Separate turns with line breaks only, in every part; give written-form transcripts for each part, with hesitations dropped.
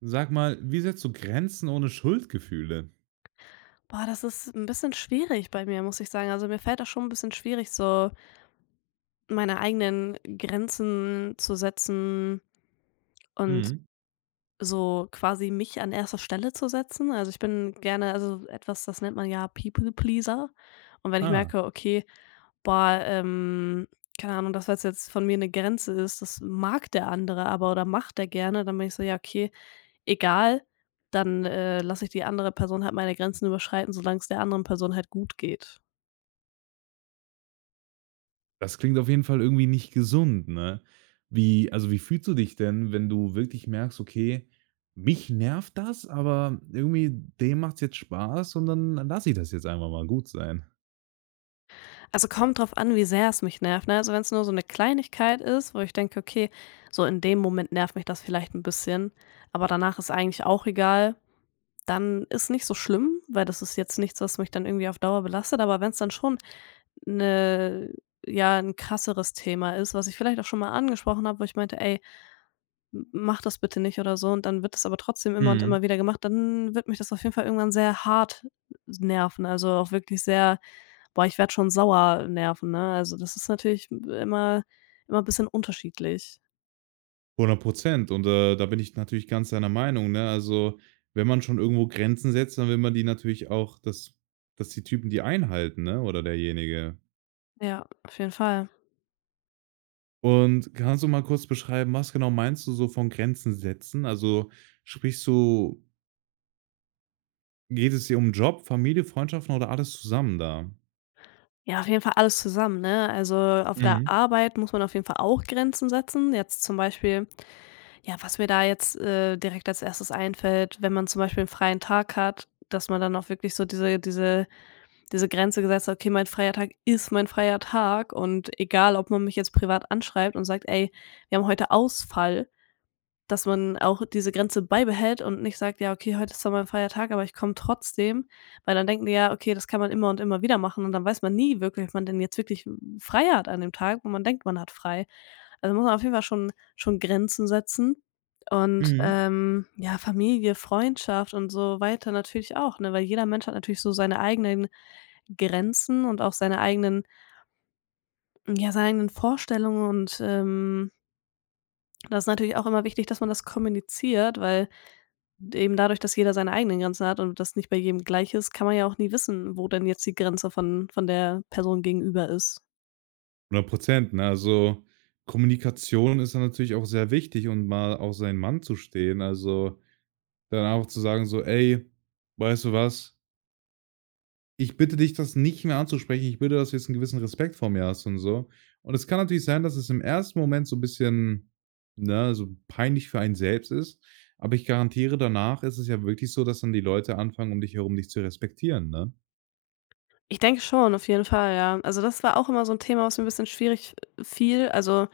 Sag mal, wie setzt du Grenzen ohne Schuldgefühle?
Boah, das ist ein bisschen schwierig bei mir, muss ich sagen. Also, mir fällt das schon ein bisschen schwierig, so meine eigenen Grenzen zu setzen und
Mhm.
so quasi mich an erster Stelle zu setzen. Also, ich bin gerne also, etwas, das nennt man ja People Pleaser. Und wenn ich
Ah,
merke, okay, boah, keine Ahnung, das, was jetzt von mir eine Grenze ist, das mag der andere aber oder macht der gerne, dann bin ich so: „Ja, okay, egal, dann, lasse ich die andere Person halt meine Grenzen überschreiten, solange es der anderen Person halt gut geht.“
das klingt auf jeden Fall irgendwie nicht gesund, ne? Wie fühlst du dich denn, wenn du wirklich merkst: „Okay, mich nervt das, aber irgendwie dem macht's jetzt Spaß und dann lasse ich das jetzt einfach mal gut sein?“
Also, kommt drauf an, wie sehr es mich nervt, ne? Also, wenn es nur so eine Kleinigkeit ist, wo ich denke: „Okay, so in dem Moment nervt mich das vielleicht ein bisschen, aber danach ist eigentlich auch egal“, dann ist nicht so schlimm, weil das ist jetzt nichts, was mich dann irgendwie auf Dauer belastet. Aber wenn es dann schon 'ne ja, 'n krasseres Thema ist, was ich vielleicht auch schon mal angesprochen habe, wo ich meinte: „Ey, M mach das bitte nicht oder so und dann wird das aber trotzdem immer und
Mhm,
immer wieder gemacht, dann wird mich das auf jeden Fall irgendwann sehr hart nerven, also auch wirklich sehr boah, ich werde schon sauer nerven, ne? Also, das ist natürlich immer 'n bisschen unterschiedlich.
hundert Prozent. Und, da bin ich natürlich ganz deiner Meinung, ne? Also, wenn man schon irgendwo Grenzen setzt, dann will man die natürlich auch, dass dass die Typen die einhalten, ne, oder derjenige.
Ja, auf jeden Fall.
Und kannst du mal kurz beschreiben, was genau meinst du so von Grenzen setzen? Also, sprichst du geht es dir um Job, Familie, Freundschaften oder alles zusammen da?
Ja, auf jeden Fall alles zusammen, ne? Also, auf der
Mhm.
Arbeit muss man auf jeden Fall auch Grenzen setzen. Jetzt zum Beispiel ja, was mir da jetzt, direkt als erstes einfällt, wenn man zum Beispiel einen freien Tag hat, dass man dann auch wirklich so diese diese Grenze gesetzt „Okay, mein freier Tag ist mein freier Tag und egal, ob man mich jetzt privat anschreibt und sagt: ‚Ey, wir haben heute Ausfall‘“, dass man auch diese Grenze beibehält und nicht sagt: „Ja, okay, heute ist zwar mein freier Tag, aber ich komme trotzdem“, weil dann denken die ja: „Okay, das kann man immer und immer wieder machen“ und dann weiß man nie wirklich, ob man denn jetzt wirklich frei hat an dem Tag, wo man denkt, man hat frei. Also, muss man auf jeden Fall schon Grenzen setzen und,
Mhm.
ja, Familie, Freundschaft und so weiter natürlich auch, ne? Weil jeder Mensch hat natürlich so seine eigenen Grenzen und auch seine eigenen ja, seine eigenen Vorstellungen und, das ist natürlich auch immer wichtig, dass man das kommuniziert, weil eben dadurch, dass jeder seine eigenen Grenzen hat und das nicht bei jedem gleich ist, kann man ja auch nie wissen, wo denn jetzt die Grenze von der Person gegenüber ist.
100, ne? Also, Kommunikation ist dann natürlich auch sehr wichtig und mal auf seinen Mann zu stehen. Also, dann auch zu sagen so: „Ey, weißt du was? Ich bitte dich, das nicht mehr anzusprechen. Ich bitte, dass du jetzt einen gewissen Respekt vor mir hast und so. Und es kann natürlich sein, dass es im ersten Moment so ein bisschen, ne, so peinlich für einen selbst ist, aber ich garantiere, danach ist es ja wirklich so, dass dann die Leute anfangen, um dich herum dich zu respektieren, ne?“
Ich denke schon, auf jeden Fall, ja. Also, das war auch immer so ein Thema, was mir ein bisschen schwierig fiel. Also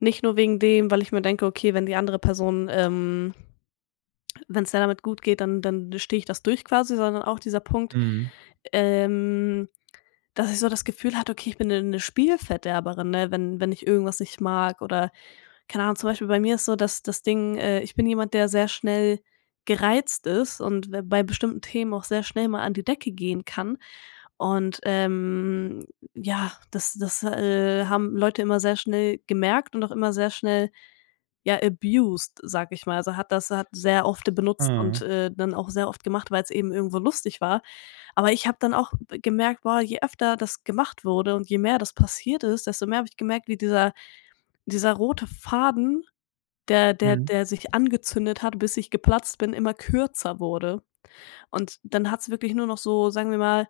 nicht nur wegen dem, weil ich mir denke: „Okay, wenn die andere Person wenn es der damit gut geht, dann stehe ich das durch quasi“, sondern auch dieser Punkt,
Mhm.
ähm, dass ich so das Gefühl hatte: „Okay, ich bin eine 'ne Spielverderberin“, ne, wenn ich irgendwas nicht mag oder keine Ahnung, zum Beispiel bei mir ist so dass das Ding, ich bin jemand, der sehr schnell gereizt ist und w bei bestimmten Themen auch sehr schnell mal an die Decke gehen kann. Und, ja, das haben Leute immer sehr schnell gemerkt und auch immer sehr schnell ja, abused, sag ich mal. Also, hat sehr oft benutzt
Ah.
und, dann auch sehr oft gemacht, weil es eben irgendwo lustig war. Aber ich habe dann auch b gemerkt, boah, je öfter das gemacht wurde und je mehr das passiert ist, desto mehr habe ich gemerkt, wie dieser rote Faden, der der
Mhm.
der sich angezündet hat, bis ich geplatzt bin, immer kürzer wurde. Und dann hat es wirklich nur noch so, sagen wir mal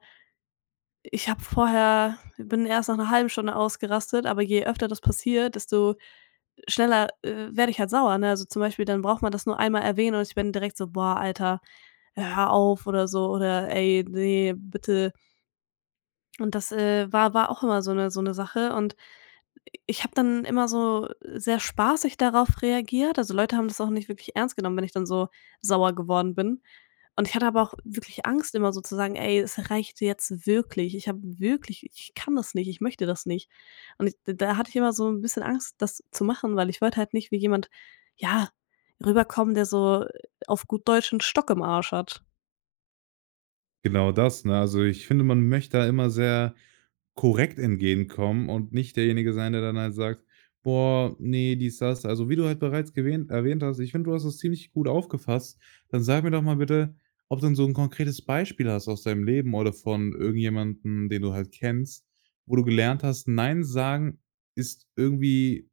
ich habe vorher bin erst nach 'ner halben Stunde ausgerastet, aber je öfter das passiert, desto schneller, werde ich halt sauer, ne? Also, zum Beispiel, dann braucht man das nur einmal erwähnen und ich bin direkt so: „Boah, Alter, hör auf“ oder so oder: „Ey, nee, bitte.“ Und das, war auch immer so eine Sache und ich habe dann immer so sehr spaßig darauf reagiert. Also, Leute haben das auch nicht wirklich ernst genommen, wenn ich dann so sauer geworden bin. Und ich hatte aber auch wirklich Angst, immer so zu sagen: „Ey, es reicht jetzt wirklich. Ich habe wirklich ich kann das nicht, ich möchte das nicht.“ Und ich da hatte ich immer so ein bisschen Angst, das zu machen, weil ich wollte halt nicht wie jemand, ja, rüberkommen, der so auf gut Deutsch 'n Stock im Arsch hat.
Genau das, ne? Also, ich finde, man möchte da immer sehr korrekt entgegenkommen und nicht derjenige sein, der dann halt sagt: „Boah, nee dies, das.“ Also, wie du halt bereits gewähnt erwähnt hast, ich finde, du hast das ziemlich gut aufgefasst. Dann sag mir doch mal bitte, ob du denn so ein konkretes Beispiel hast aus deinem Leben oder von irgendjemandem, den du halt kennst, wo du gelernt hast, nein sagen ist irgendwie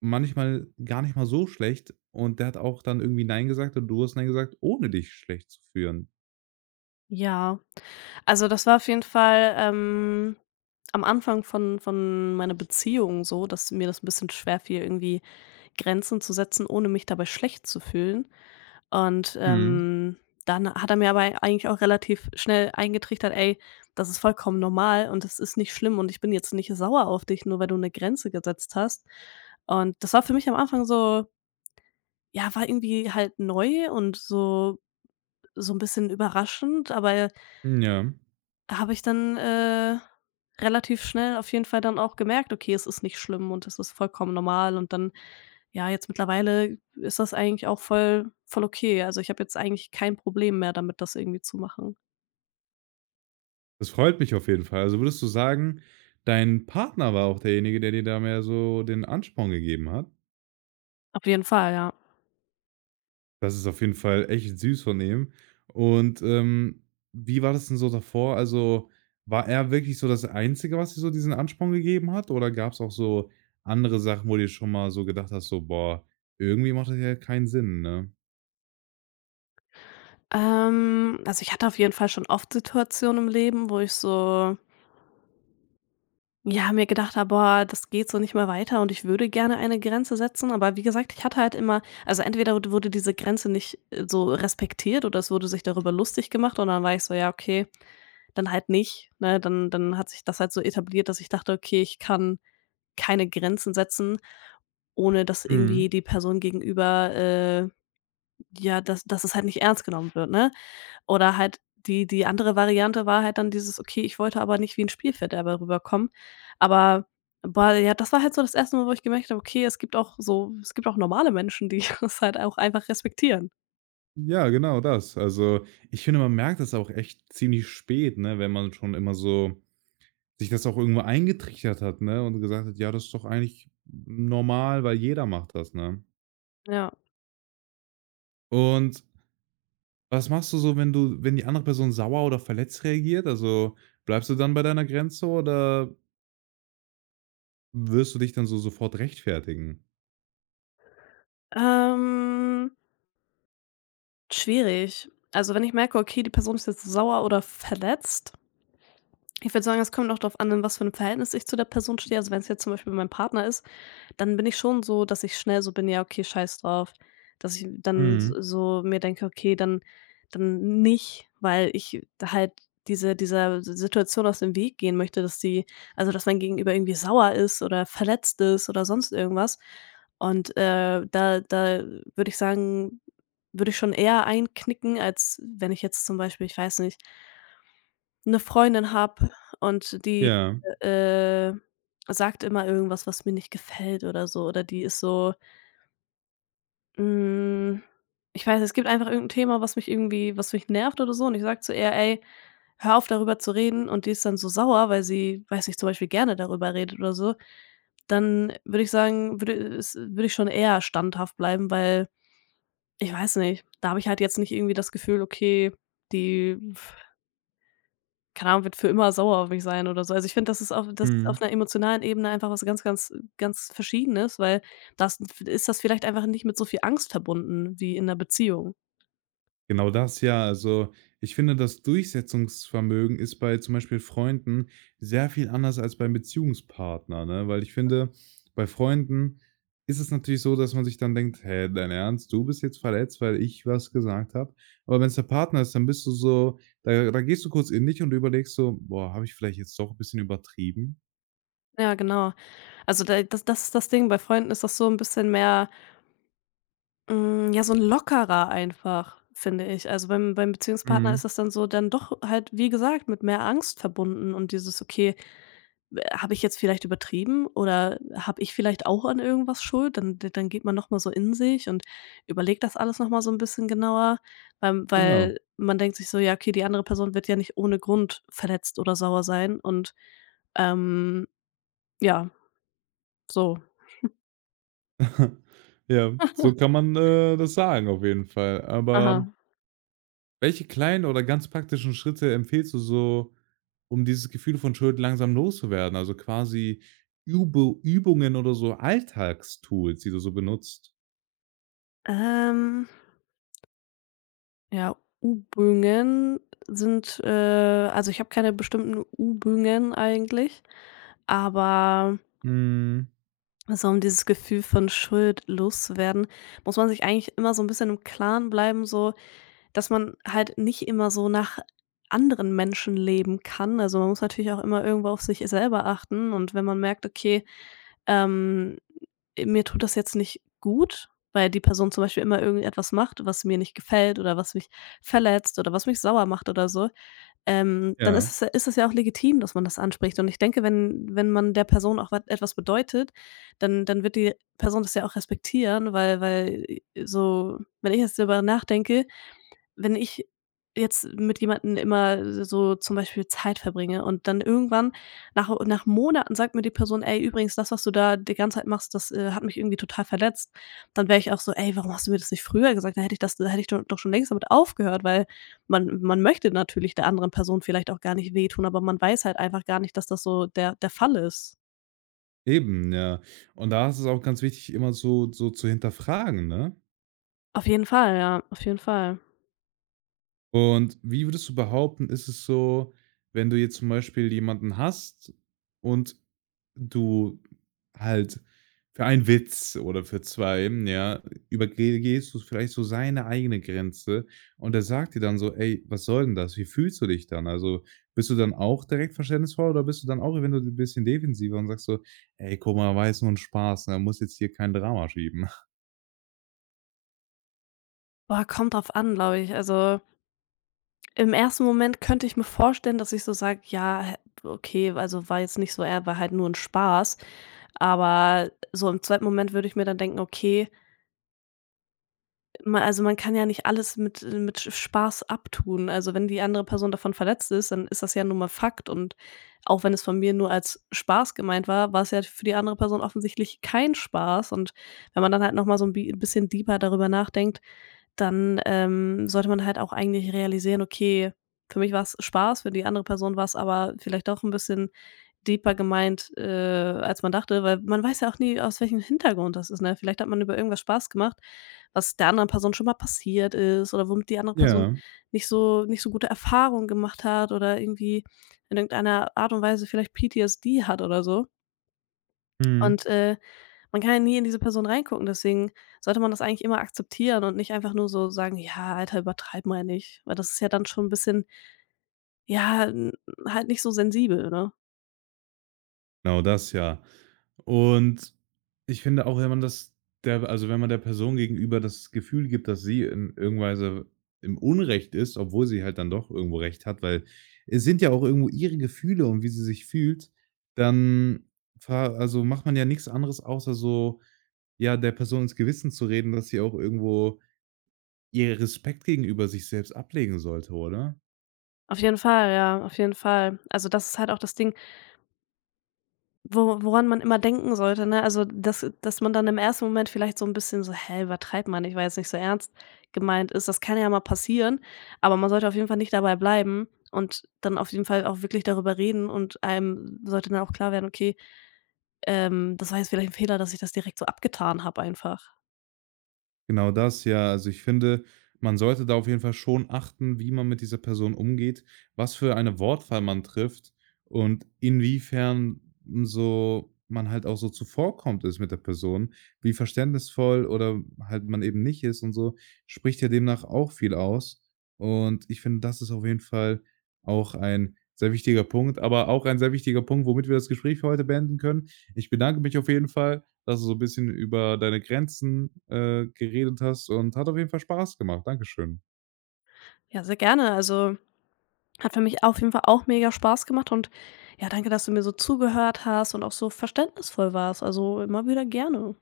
manchmal gar nicht mal so schlecht und der hat auch dann irgendwie nein gesagt und du hast nein gesagt, ohne dich schlecht zu führen.
Ja. Also, das war auf jeden Fall, am Anfang von meiner Beziehung so, dass mir das ein bisschen schwerfiel, irgendwie Grenzen zu setzen, ohne mich dabei schlecht zu fühlen. Und,
Mhm.
dann hat er mir aber eigentlich auch relativ schnell eingetrichtert: „Ey, das ist vollkommen normal und das ist nicht schlimm und ich bin jetzt nicht sauer auf dich, nur weil du eine Grenze gesetzt hast.“ Und das war für mich am Anfang so ja, war irgendwie halt neu und so so ein bisschen überraschend, aber
Ja.
habe ich dann, relativ schnell auf jeden Fall dann auch gemerkt: „Okay, es ist nicht schlimm und es ist vollkommen normal.“ Und dann ja, jetzt mittlerweile ist das eigentlich auch voll okay. Also, ich habe jetzt eigentlich kein Problem mehr damit, das irgendwie zu machen.
Das freut mich auf jeden Fall. Also würdest du sagen, dein Partner war auch derjenige, der dir da mehr so den Ansporn gegeben hat?
Auf jeden Fall, ja.
Das ist auf jeden Fall echt süß von ihm. Und, wie war das denn so davor? Also, war er wirklich so das Einzige, was dir so diesen Ansporn gegeben hat? Oder gab es auch so andere Sachen, wo du dir schon mal so gedacht hast, so: „Boah, irgendwie macht das ja keinen Sinn“, ne?
Also, ich hatte auf jeden Fall schon oft Situationen im Leben, wo ich so ja, mir gedacht habe: „Boah, das geht so nicht mehr weiter und ich würde gerne eine Grenze setzen.“ Aber wie gesagt, ich hatte halt immer also entweder wud wurde diese Grenze nicht, so respektiert oder es wurde sich darüber lustig gemacht und dann war ich so: „Ja, okay, dann halt nicht“, ne? Dann hat sich das halt so etabliert, dass ich dachte: „Okay, ich kann keine Grenzen setzen, ohne dass
Mhm.
irgendwie die Person gegenüber, ja, dass es halt nicht ernst genommen wird“, ne? Oder halt die andere Variante war halt dann dieses: „Okay, ich wollte aber nicht wie 'n Spielverderber rüberkommen.“ Aber, boah, ja, das war halt so das erste Mal, wo ich gemerkt habe: „Okay, es gibt auch normale Menschen, die das halt auch einfach respektieren.“
Ja, genau das. Also, ich finde, man merkt das auch echt ziemlich spät, ne, wenn man schon immer so Sich das auch irgendwo eingetrichtert hat, ne, und gesagt hat: „Ja, das ist doch eigentlich normal, weil jeder macht das“, ne?
Ja.
Und was machst du so, wenn du wenn die andere Person sauer oder verletzt reagiert? Also, bleibst du dann bei deiner Grenze oder wirst du dich dann so sofort rechtfertigen?
Ähm, schwierig. Also, wenn ich merke, okay, die Person ist jetzt sauer oder verletzt ich würde sagen, es kommt auch drauf an, in was für ein Verhältnis ich zu der Person stehe. Also, wenn es jetzt zum Beispiel mein Partner ist, dann bin ich schon so, dass ich schnell so bin: „Ja, okay, scheiß drauf.“ Dass ich dann s
Mhm.
so mir denke: „Okay, dann nicht“, weil ich halt dieser Si Situation aus dem Weg gehen möchte, dass die also, dass mein Gegenüber irgendwie sauer ist oder verletzt ist oder sonst irgendwas. Und, da würde ich sagen würde ich schon eher einknicken, als wenn ich jetzt zum Beispiel ich weiß nicht 'ne Freundin habe und die,
Ja.
äh, sagt immer irgendwas, was mir nicht gefällt oder so oder die ist so, hm ich weiß nicht, es gibt einfach irgend 'n Thema, was mich irgendwie was mich nervt oder so und ich sage zu ihr: „Ey, hör auf, darüber zu reden“ und die ist dann so sauer, weil sie, weiß nicht, zum Beispiel gerne darüber redet oder so, dann würde ich sagen, würde ich schon eher standhaft bleiben, weil ich weiß nicht, da habe ich halt jetzt nicht irgendwie das Gefühl, okay, die keine Ahnung, wird für immer sauer auf mich sein oder so. Also, ich finde, das ist
Mhm.
auf 'ner emotionalen Ebene einfach was ganz, ganz Verschiedenes, weil das ist das vielleicht einfach nicht mit so viel Angst verbunden wie in 'ner Beziehung.
Genau das, ja. Also, ich finde, das Durchsetzungsvermögen ist bei zum Beispiel Freunden sehr viel anders als beim Beziehungspartner, ne? Weil ich finde, bei Freunden ist es natürlich so, dass man sich dann denkt: „Hey, dein Ernst? Du bist jetzt verletzt, weil ich was gesagt habe?“ Aber wenn es der Partner ist, dann bist du so, da gehst du kurz in dich und du überlegst so: „Boah, habe ich vielleicht jetzt doch ein bisschen übertrieben?“
Ja, genau. Also, da das ist das Ding, bei Freunden ist das so ein bisschen mehr hm, ja, so ein lockerer einfach, finde ich. Also, beim Beziehungspartner
Mhm.
ist das dann so dann doch halt, wie gesagt, mit mehr Angst verbunden und dieses: „Okay, habe ich jetzt vielleicht übertrieben oder habe ich vielleicht auch an irgendwas schuld?“ Dann geht man noch mal so in sich und überlegt das alles noch mal so ein bisschen genauer, weil
Genau.
man denkt sich so: „Ja, okay, die andere Person wird ja nicht ohne Grund verletzt oder sauer sein“ und, ähm, ja, so.
Ja, so kann man, das sagen auf jeden Fall.
Aha.
Aber welche kleinen oder ganz praktischen Schritte empfiehlst du so, um dieses Gefühl von Schuld langsam loszuwerden? Also quasi Übungen oder so Alltagstools, die du so benutzt?
Ähm ja, U-Bögen sind, also, ich habe keine bestimmten U-Bögen eigentlich, aber
Mhm.
so um dieses Gefühl von Schuld loszuwerden, muss man sich eigentlich immer so ein bisschen im Klaren bleiben, so, dass man halt nicht immer so nach anderen Menschen leben kann. Also, man muss natürlich auch immer irgendwo auf sich selber achten und wenn man merkt: „Okay, ähm, mir tut das jetzt nicht gut, weil die Person zum Beispiel immer irgendetwas macht, was mir nicht gefällt oder was mich verletzt oder was mich sauer macht oder so, dann ist
Ja,
es ja ist es ja auch legitim, dass man das anspricht. Und ich denke, wenn man der Person auch wat etwas bedeutet, dann wird die Person das ja auch respektieren, weil wenn ich jetzt darüber nachdenke wenn ich jetzt mit jemandem immer so zum Beispiel Zeit verbringe und dann irgendwann nach Monaten sagt mir die Person: „Ey, übrigens, das, was du da die ganze Zeit machst, das, hat mich irgendwie total verletzt.“ Dann wäre ich auch so: „Ey, warum hast du mir das nicht früher gesagt? Dann hätte ich das da hätte ich do doch schon längst damit aufgehört.“ Weil man möchte natürlich der anderen Person vielleicht auch gar nicht wehtun, aber man weiß halt einfach gar nicht, dass das so der Fall ist.
eben, ja. Und da ist es auch ganz wichtig, immer so zu hinterfragen, ne?
Auf jeden Fall, ja, auf jeden Fall.
Und wie würdest du behaupten, ist es so, wenn du jetzt zum Beispiel jemanden hast und Du halt für einen Witz oder für 2 ja, übergehst du vielleicht so seine eigene Grenze und er sagt dir dann so: „Ey, was soll denn das? Wie fühlst du dich dann?“ Also, bist du dann auch direkt verständnisvoll oder bist du dann auch, wenn du ein bisschen defensiver und sagst so: „Ey, guck mal, war jetzt nur 'n Spaß, ne? Muss jetzt hier kein Drama schieben.“
Boah, kommt drauf an, glaube ich. Also im ersten Moment könnte ich mir vorstellen, dass ich so sage: „Ja, hä, okay, also, war jetzt nicht so er war halt nur ein Spaß.“ Aber so im zweiten Moment würde ich mir dann denken: „Okay, Ma also, man kann ja nicht alles mit Spaß abtun. Also, wenn die andere Person davon verletzt ist, dann ist das ja nun mal Fakt und auch wenn es von mir nur als Spaß gemeint war, war es ja für die andere Person offensichtlich kein Spaß und wenn man dann halt noch mal so ein bi bisschen deeper darüber nachdenkt, dann, sollte man halt auch eigentlich realisieren: „Okay, für mich war es Spaß, für die andere Person war es aber vielleicht doch ein bisschen deeper gemeint, als man dachte“, weil man weiß ja auch nie, aus welchem Hintergrund das ist, ne? Vielleicht hat man über irgendwas Spaß gemacht, was der anderen Person schon mal passiert ist oder womit die andere Person
Ja,
nicht so gute Erfahrungen gemacht hat oder irgendwie in irgendeiner Art und Weise vielleicht PTSD hat oder so.
mhm.
Und, man kann ja nie in diese Person reingucken, deswegen sollte man das eigentlich immer akzeptieren und nicht einfach nur so sagen: „Ja, Alter, übertreib mal nicht“, weil das ist ja dann schon ein bisschen, ja, n halt nicht so sensibel, ne?
Genau das, ja. Und ich finde auch, wenn man das wenn man der Person gegenüber das Gefühl gibt, dass sie in irgend Weise im Unrecht ist, obwohl sie halt dann doch irgendwo recht hat, weil es sind ja auch irgendwo ihre Gefühle und wie sie sich fühlt, dann macht man ja nichts anderes außer so, ja, der Person ins Gewissen zu reden, dass sie auch irgendwo ihr Respekt gegenüber sich selbst ablegen sollte, oder?
Auf jeden Fall, ja, auf jeden Fall. Also, das ist halt auch das Ding. Wo woran man immer denken sollte, ne? Also, dass man dann im ersten Moment vielleicht so ein bisschen so: „Hä, übertreibt man ich weil jetzt nicht so ernst gemeint ist. Das kann ja mal passieren, aber man sollte auf jeden Fall nicht dabei bleiben und dann auf jeden Fall auch wirklich darüber reden und einem sollte dann auch klar werden: „Okay, das war jetzt vielleicht ein Fehler, dass ich das direkt so abgetan habe einfach.“
Genau das, ja. Also, ich finde, man sollte da auf jeden Fall schon achten, wie man mit dieser Person umgeht, was für eine Wortwahl man trifft und inwiefern so man halt auch so zuvorkommt ist mit der Person, wie verständnisvoll oder halt man eben nicht ist und so, spricht ja demnach auch viel aus. Und ich finde, das ist auf jeden Fall auch ein sehr wichtiger Punkt, aber auch ein sehr wichtiger Punkt, womit wir das Gespräch für heute beenden können. Ich bedanke mich auf jeden Fall, dass du so ein bisschen über deine Grenzen, geredet hast und hat auf jeden Fall Spaß gemacht. Dankeschön.
Ja, sehr gerne. Also, hat für mich auf jeden Fall auch mega Spaß gemacht und ja, danke, dass du mir so zugehört hast und auch so verständnisvoll warst. Also, immer wieder gerne.